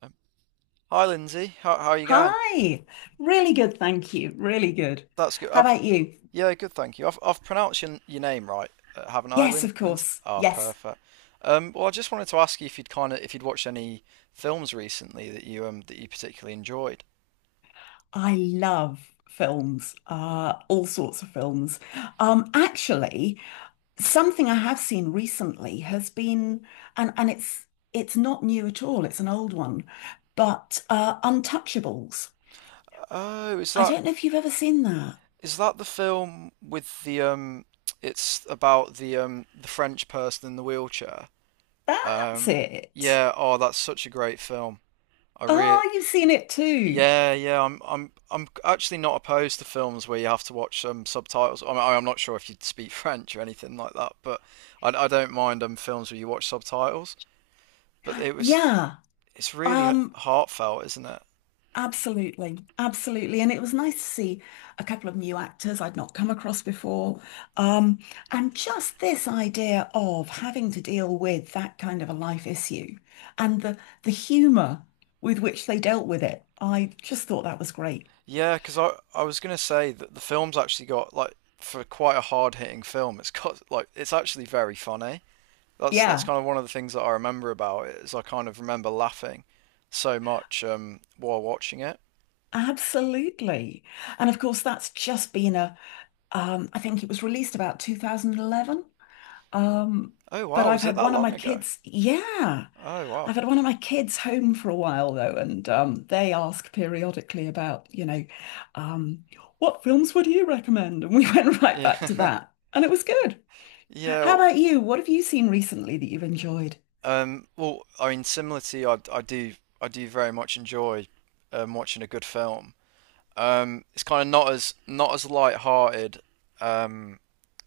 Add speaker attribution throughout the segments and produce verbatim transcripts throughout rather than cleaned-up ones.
Speaker 1: Um, Hi, Lindsay. How, how are you going?
Speaker 2: Hi. Really good, thank you. Really good.
Speaker 1: That's good.
Speaker 2: How
Speaker 1: I've,
Speaker 2: about you?
Speaker 1: yeah, good, thank you. I've, I've pronounced your, your name right, uh, haven't I,
Speaker 2: Yes,
Speaker 1: Lin,
Speaker 2: of
Speaker 1: Lindsay?
Speaker 2: course.
Speaker 1: Ah,
Speaker 2: Yes.
Speaker 1: perfect. Um, well, I just wanted to ask you if you'd kind of if you'd watched any films recently that you um that you particularly enjoyed.
Speaker 2: I love films, uh, all sorts of films. Um, actually, something I have seen recently has been, and and it's it's not new at all, it's an old one, but uh, Untouchables.
Speaker 1: Oh, is
Speaker 2: I
Speaker 1: that
Speaker 2: don't know if you've ever seen that.
Speaker 1: is that the film with the um? It's about the um the French person in the wheelchair.
Speaker 2: That's
Speaker 1: Um,
Speaker 2: it.
Speaker 1: yeah. Oh, that's such a great film. I really
Speaker 2: Oh, you've seen it too.
Speaker 1: Yeah, yeah, I'm I'm I'm actually not opposed to films where you have to watch um subtitles. I mean, I'm not sure if you speak French or anything like that, but I, I don't mind um films where you watch subtitles. But it was
Speaker 2: Yeah.
Speaker 1: It's really h-
Speaker 2: Um,
Speaker 1: heartfelt, isn't it?
Speaker 2: Absolutely, absolutely. And it was nice to see a couple of new actors I'd not come across before. Um, and just this idea of having to deal with that kind of a life issue and the the humor with which they dealt with it. I just thought that was great.
Speaker 1: Yeah, because I I was gonna say that the film's actually got like, for quite a hard-hitting film, it's got like it's actually very funny. That's that's
Speaker 2: Yeah,
Speaker 1: kind of one of the things that I remember about it, is I kind of remember laughing so much um while watching it.
Speaker 2: absolutely. And of course, that's just been a um, I think it was released about two thousand eleven. Um,
Speaker 1: Oh
Speaker 2: but
Speaker 1: wow,
Speaker 2: I've
Speaker 1: was it
Speaker 2: had
Speaker 1: that
Speaker 2: one of my
Speaker 1: long ago?
Speaker 2: kids, yeah.
Speaker 1: Oh wow.
Speaker 2: I've had one of my kids home for a while though, and um, they ask periodically about, you know, um, what films would you recommend? And we went right back to
Speaker 1: Yeah,
Speaker 2: that, and it was good.
Speaker 1: yeah.
Speaker 2: How
Speaker 1: W-
Speaker 2: about you? What have you seen recently that you've enjoyed?
Speaker 1: Um, well, I mean, similar to you, I, I do, I do very much enjoy um, watching a good film. Um, it's kind of not as not as light-hearted um,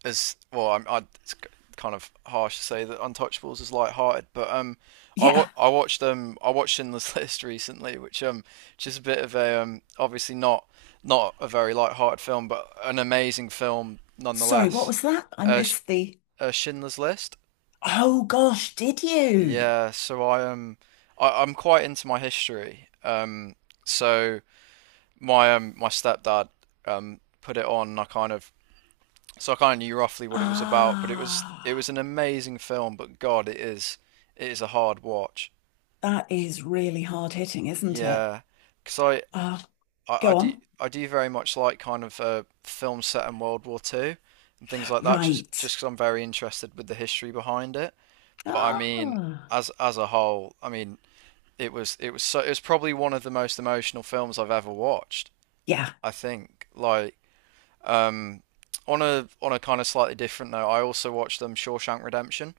Speaker 1: as well. I'm, I, it's k- kind of harsh to say that Untouchables is light-hearted, but um, I wa
Speaker 2: Yeah.
Speaker 1: I watched um I watched Schindler's List recently, which um which is a bit of a um obviously not not a very light-hearted film, but an amazing film
Speaker 2: Sorry, what
Speaker 1: nonetheless.
Speaker 2: was that? I
Speaker 1: Uh, Sh-
Speaker 2: missed the.
Speaker 1: uh, Schindler's List.
Speaker 2: Oh gosh, did you?
Speaker 1: Yeah, so I am I, I'm quite into my history. Um, so my um my stepdad um put it on, and I kind of so I kind of knew roughly what it was about, but it was it was
Speaker 2: Ah,
Speaker 1: an amazing film, but God, it is it is a hard watch.
Speaker 2: that is really hard hitting, isn't it?
Speaker 1: Yeah, because I,
Speaker 2: Ah,
Speaker 1: I I
Speaker 2: go
Speaker 1: do
Speaker 2: on.
Speaker 1: I do very much like kind of uh, films set in World War Two and things like that, just
Speaker 2: Right.
Speaker 1: just 'cause I'm very interested with the history behind it. But I mean,
Speaker 2: Ah,
Speaker 1: as as a whole, I mean, it was it was, so it was probably one of the most emotional films I've ever watched.
Speaker 2: yeah.
Speaker 1: I think like, um, on a on a kind of slightly different note, I also watched um, Shawshank Redemption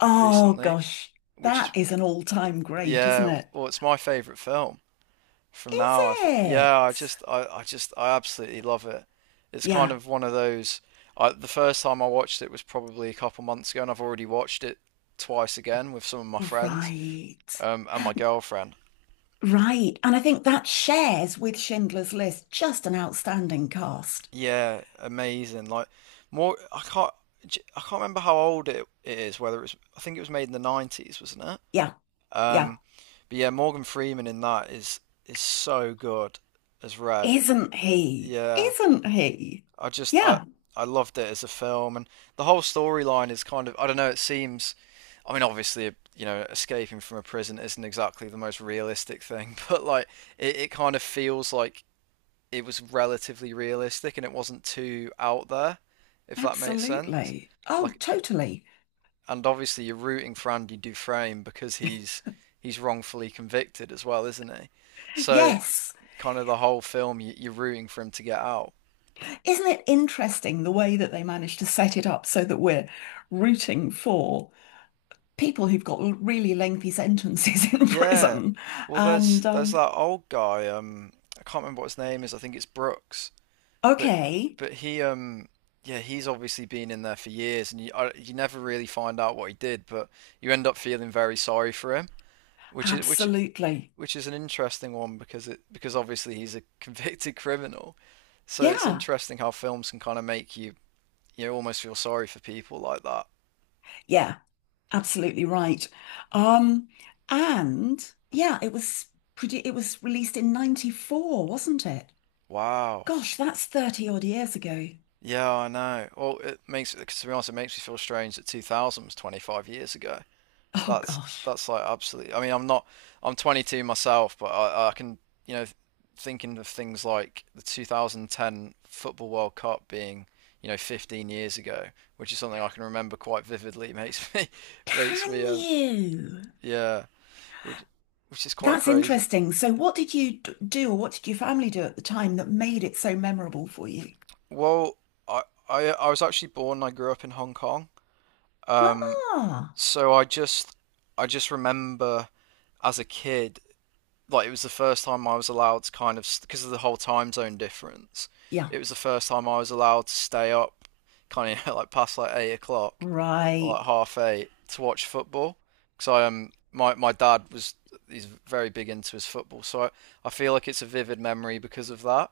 Speaker 2: Oh
Speaker 1: recently,
Speaker 2: gosh,
Speaker 1: which is,
Speaker 2: that is an all-time great, isn't
Speaker 1: yeah,
Speaker 2: it?
Speaker 1: well, it's my favorite film from
Speaker 2: Is
Speaker 1: now. I th- yeah, I
Speaker 2: it?
Speaker 1: just I, I just I absolutely love it. It's kind
Speaker 2: Yeah.
Speaker 1: of one of those. I, the first time I watched it was probably a couple months ago, and I've already watched it twice again with some of my friends,
Speaker 2: Right.
Speaker 1: um, and my girlfriend.
Speaker 2: Right. And I think that shares with Schindler's List just an outstanding cast.
Speaker 1: Yeah, amazing. Like more, I can't, j- I can't remember how old it, it is. Whether it's, I think it was made in the nineties, wasn't it?
Speaker 2: Yeah.
Speaker 1: Um,
Speaker 2: Yeah.
Speaker 1: but yeah, Morgan Freeman in that is is so good as Red.
Speaker 2: Isn't he?
Speaker 1: Yeah,
Speaker 2: Isn't he?
Speaker 1: I just I
Speaker 2: Yeah.
Speaker 1: I loved it as a film, and the whole storyline is kind of, I don't know. It seems, I mean, obviously, you know, escaping from a prison isn't exactly the most realistic thing, but like, it, it kind of feels like it was relatively realistic and it wasn't too out there, if that makes sense.
Speaker 2: Absolutely. Oh,
Speaker 1: Like,
Speaker 2: totally.
Speaker 1: and obviously you're rooting for Andy Dufresne because he's he's wrongfully convicted as well, isn't he? So
Speaker 2: Yes.
Speaker 1: kind of the whole film you, you're rooting for him to get out.
Speaker 2: Isn't it interesting the way that they managed to set it up so that we're rooting for people who've got l- really lengthy sentences in
Speaker 1: Yeah.
Speaker 2: prison?
Speaker 1: Well,
Speaker 2: And
Speaker 1: there's there's
Speaker 2: um,
Speaker 1: that old guy. Um, I can't remember what his name is. I think it's Brooks. But
Speaker 2: okay,
Speaker 1: but he um, yeah, he's obviously been in there for years, and you I, you never really find out what he did, but you end up feeling very sorry for him, which is which
Speaker 2: absolutely.
Speaker 1: which is an interesting one, because it because obviously he's a convicted criminal, so it's
Speaker 2: Yeah,
Speaker 1: interesting how films can kind of make you, you know, almost feel sorry for people like that.
Speaker 2: yeah, absolutely right. Um, and yeah, it was produ- it was released in ninety-four, wasn't it?
Speaker 1: Wow.
Speaker 2: Gosh, that's thirty odd years ago.
Speaker 1: Yeah, I know. Well, it makes to be honest, it makes me feel strange that two thousand was twenty-five years ago.
Speaker 2: Oh
Speaker 1: That's
Speaker 2: gosh.
Speaker 1: that's like, absolutely. I mean, I'm not. I'm twenty-two myself, but I, I can, you know, thinking of things like the twenty ten Football World Cup being, you know, fifteen years ago, which is something I can remember quite vividly. It makes me makes
Speaker 2: Can
Speaker 1: me um
Speaker 2: you?
Speaker 1: yeah, which which is quite
Speaker 2: That's
Speaker 1: crazy.
Speaker 2: interesting. So, what did you d- do, or what did your family do at the time that made it so memorable for you?
Speaker 1: Well, I I, I was actually born and I grew up in Hong Kong. Um,
Speaker 2: Ah,
Speaker 1: so I just I just remember, as a kid, like it was the first time I was allowed to, kind of, because of the whole time zone difference.
Speaker 2: yeah,
Speaker 1: It was the first time I was allowed to stay up, kind of like past like eight o'clock, or like
Speaker 2: right.
Speaker 1: half eight to watch football. Because I um my my dad was, he's very big into his football, so I, I feel like it's a vivid memory because of that.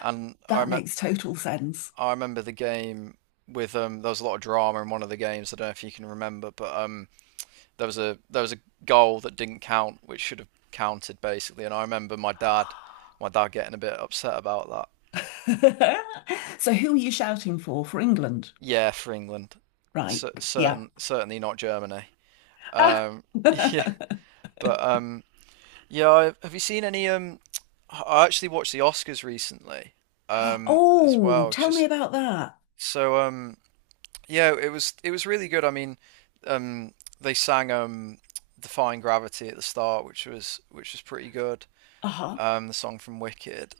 Speaker 1: And I
Speaker 2: That
Speaker 1: rem-
Speaker 2: makes total sense.
Speaker 1: I remember the game with, um there was a lot of drama in one of the games. I don't know if you can remember, but um, there was a there was a goal that didn't count, which should have counted, basically. And I remember my dad, my dad getting a bit upset about that.
Speaker 2: So, who are you shouting for? For England,
Speaker 1: Yeah, for England,
Speaker 2: right?
Speaker 1: C-
Speaker 2: Yeah.
Speaker 1: certain certainly not Germany.
Speaker 2: Ah.
Speaker 1: Um, yeah, but um, yeah, I, have you seen any? Um, I actually watched the Oscars recently, um, as
Speaker 2: Oh,
Speaker 1: well.
Speaker 2: tell me
Speaker 1: Just
Speaker 2: about that.
Speaker 1: so um, yeah, it was it was really good. I mean, um, they sang um, "Defying Gravity" at the start, which was which was pretty good.
Speaker 2: Uh-huh.
Speaker 1: Um, the song from Wicked.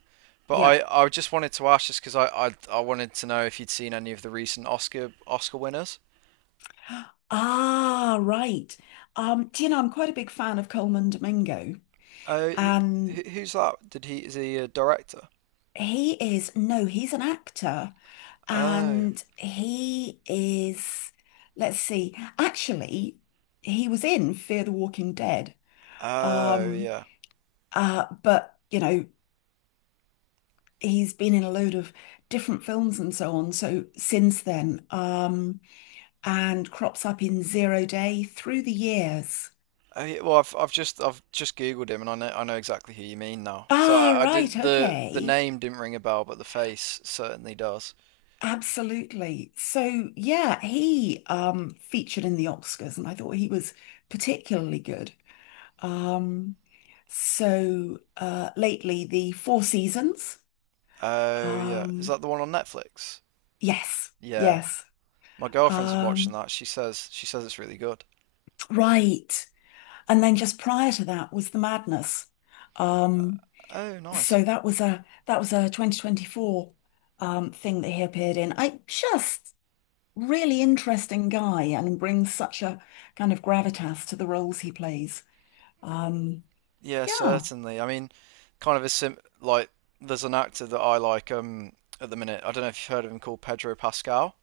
Speaker 1: But
Speaker 2: Yeah.
Speaker 1: I, I just wanted to ask just because I, I I wanted to know if you'd seen any of the recent Oscar Oscar winners.
Speaker 2: Ah, right. Um, do you know, I'm quite a big fan of Coleman Domingo,
Speaker 1: Uh, who,
Speaker 2: and
Speaker 1: who's that? Did he, is he a director?
Speaker 2: he is, no, he's an actor.
Speaker 1: Oh,
Speaker 2: And he is, let's see, actually, he was in Fear the Walking Dead.
Speaker 1: oh
Speaker 2: Um,
Speaker 1: yeah.
Speaker 2: uh, but, you know, he's been in a load of different films and so on. So since then, um, and crops up in Zero Day through the years.
Speaker 1: Oh, yeah, well, I've I've just I've just Googled him, and I know I know exactly who you mean now. So
Speaker 2: Ah,
Speaker 1: I, I
Speaker 2: right.
Speaker 1: didn't, the the
Speaker 2: Okay.
Speaker 1: name didn't ring a bell, but the face certainly does.
Speaker 2: Absolutely. So yeah, he um featured in the Oscars and I thought he was particularly good. Um, so uh, lately, the Four Seasons.
Speaker 1: Oh yeah, is
Speaker 2: Um,
Speaker 1: that the one on Netflix?
Speaker 2: yes,
Speaker 1: Yeah,
Speaker 2: yes.
Speaker 1: my girlfriend's been watching
Speaker 2: Um,
Speaker 1: that. She says she says it's really good.
Speaker 2: right. And then just prior to that was The Madness. Um,
Speaker 1: Oh, nice.
Speaker 2: so that was a that was a twenty twenty-four um, thing that he appeared in. I just really interesting guy and brings such a kind of gravitas to the roles he plays. Um,
Speaker 1: Yeah,
Speaker 2: yeah.
Speaker 1: certainly. I mean, kind of a sim like there's an actor that I like um at the minute. I don't know if you've heard of him, called Pedro Pascal.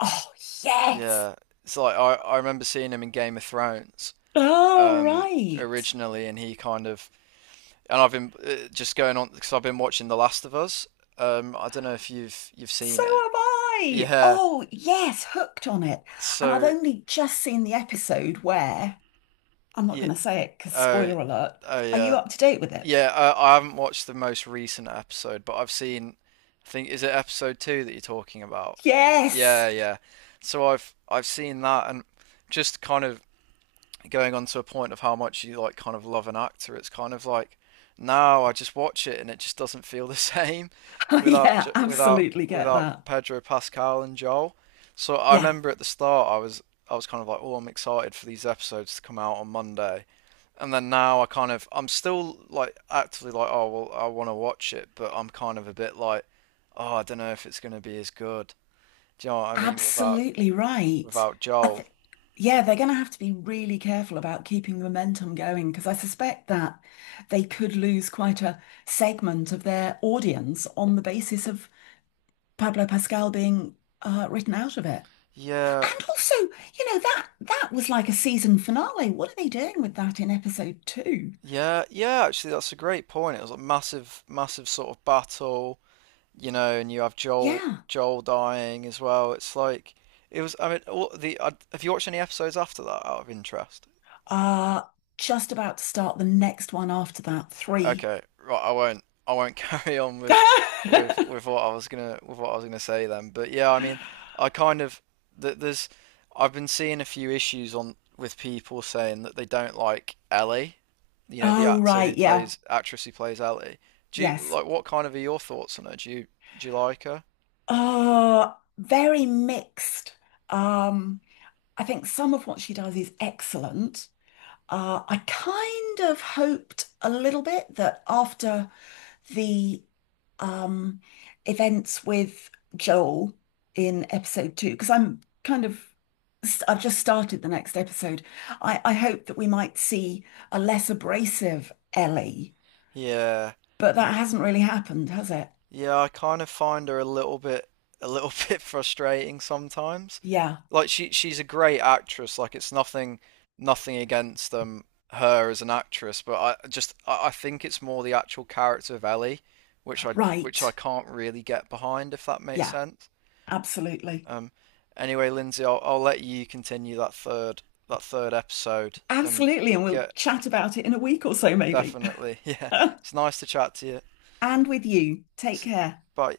Speaker 2: Oh, yes.
Speaker 1: Yeah. It's like, I, I remember seeing him in Game of Thrones
Speaker 2: Oh,
Speaker 1: um
Speaker 2: right.
Speaker 1: originally, and he kind of and I've been uh, just going on because I've been watching The Last of Us. Um, I don't know if you've you've
Speaker 2: So
Speaker 1: seen it.
Speaker 2: am I.
Speaker 1: Yeah.
Speaker 2: Oh, yes, hooked on it. And I've
Speaker 1: So
Speaker 2: only just seen the episode where I'm not
Speaker 1: yeah,
Speaker 2: going to say it because
Speaker 1: oh
Speaker 2: spoiler alert.
Speaker 1: oh
Speaker 2: Are you
Speaker 1: yeah.
Speaker 2: up to date with it?
Speaker 1: Yeah, I, I haven't watched the most recent episode, but I've seen. I think is it episode two that you're talking about?
Speaker 2: Yes.
Speaker 1: Yeah, yeah. So I've I've seen that, and just kind of going on to a point of how much you like, kind of, love an actor. It's kind of like, now I just watch it, and it just doesn't feel the same
Speaker 2: Oh,
Speaker 1: without
Speaker 2: yeah,
Speaker 1: J- without
Speaker 2: absolutely get
Speaker 1: without
Speaker 2: that.
Speaker 1: Pedro Pascal and Joel. So I
Speaker 2: Yeah,
Speaker 1: remember at the start, I was I was kind of like, oh, I'm excited for these episodes to come out on Monday, and then now I kind of, I'm still like actively like, oh, well, I want to watch it, but I'm kind of a bit like, oh, I don't know if it's going to be as good. Do you know what I mean? Without
Speaker 2: absolutely right.
Speaker 1: without
Speaker 2: I
Speaker 1: Joel,
Speaker 2: think, yeah, they're going to have to be really careful about keeping momentum going because I suspect that they could lose quite a segment of their audience on the basis of Pablo Pascal being uh, written out of it.
Speaker 1: yeah,
Speaker 2: And also, you know, that that was like a season finale. What are they doing with that in episode two?
Speaker 1: yeah, yeah. Actually, that's a great point. It was a massive, massive sort of battle, you know, and you have Joel
Speaker 2: Yeah.
Speaker 1: Joel dying as well. It's like it was. I mean, all the I, have you watched any episodes after that, out of interest?
Speaker 2: Uh, just about to start the next one after that, three.
Speaker 1: Okay, right. I won't. I won't carry on with with with what I was gonna with what I was gonna say then. But yeah, I mean, I kind of th there's I've been seeing a few issues on with people saying that they don't like Ellie, you know, the
Speaker 2: Oh
Speaker 1: actor
Speaker 2: right,
Speaker 1: who
Speaker 2: yeah.
Speaker 1: plays, actress who plays Ellie. Do you
Speaker 2: Yes.
Speaker 1: like what kind of are your thoughts on her? Do you do you like her?
Speaker 2: Uh, very mixed. Um, I think some of what she does is excellent. Uh, I kind of hoped a little bit that after the um events with Joel in episode two because I'm kind of I've just started the next episode. I, I hope that we might see a less abrasive Ellie,
Speaker 1: Yeah.
Speaker 2: but that hasn't really happened, has it?
Speaker 1: Yeah, I kind of find her a little bit, a little bit frustrating sometimes.
Speaker 2: Yeah,
Speaker 1: Like, she she's a great actress. Like, it's nothing, nothing against um her as an actress, but I just I, I think it's more the actual character of Ellie, which I which I
Speaker 2: right.
Speaker 1: can't really get behind, if that makes
Speaker 2: Yeah,
Speaker 1: sense.
Speaker 2: absolutely.
Speaker 1: Um, anyway, Lindsay, I'll I'll let you continue that third that third episode and
Speaker 2: Absolutely. And we'll
Speaker 1: get,
Speaker 2: chat about it in a week or so, maybe.
Speaker 1: definitely. Yeah. It's nice to chat to you.
Speaker 2: And with you, take
Speaker 1: S-
Speaker 2: care.
Speaker 1: Bye.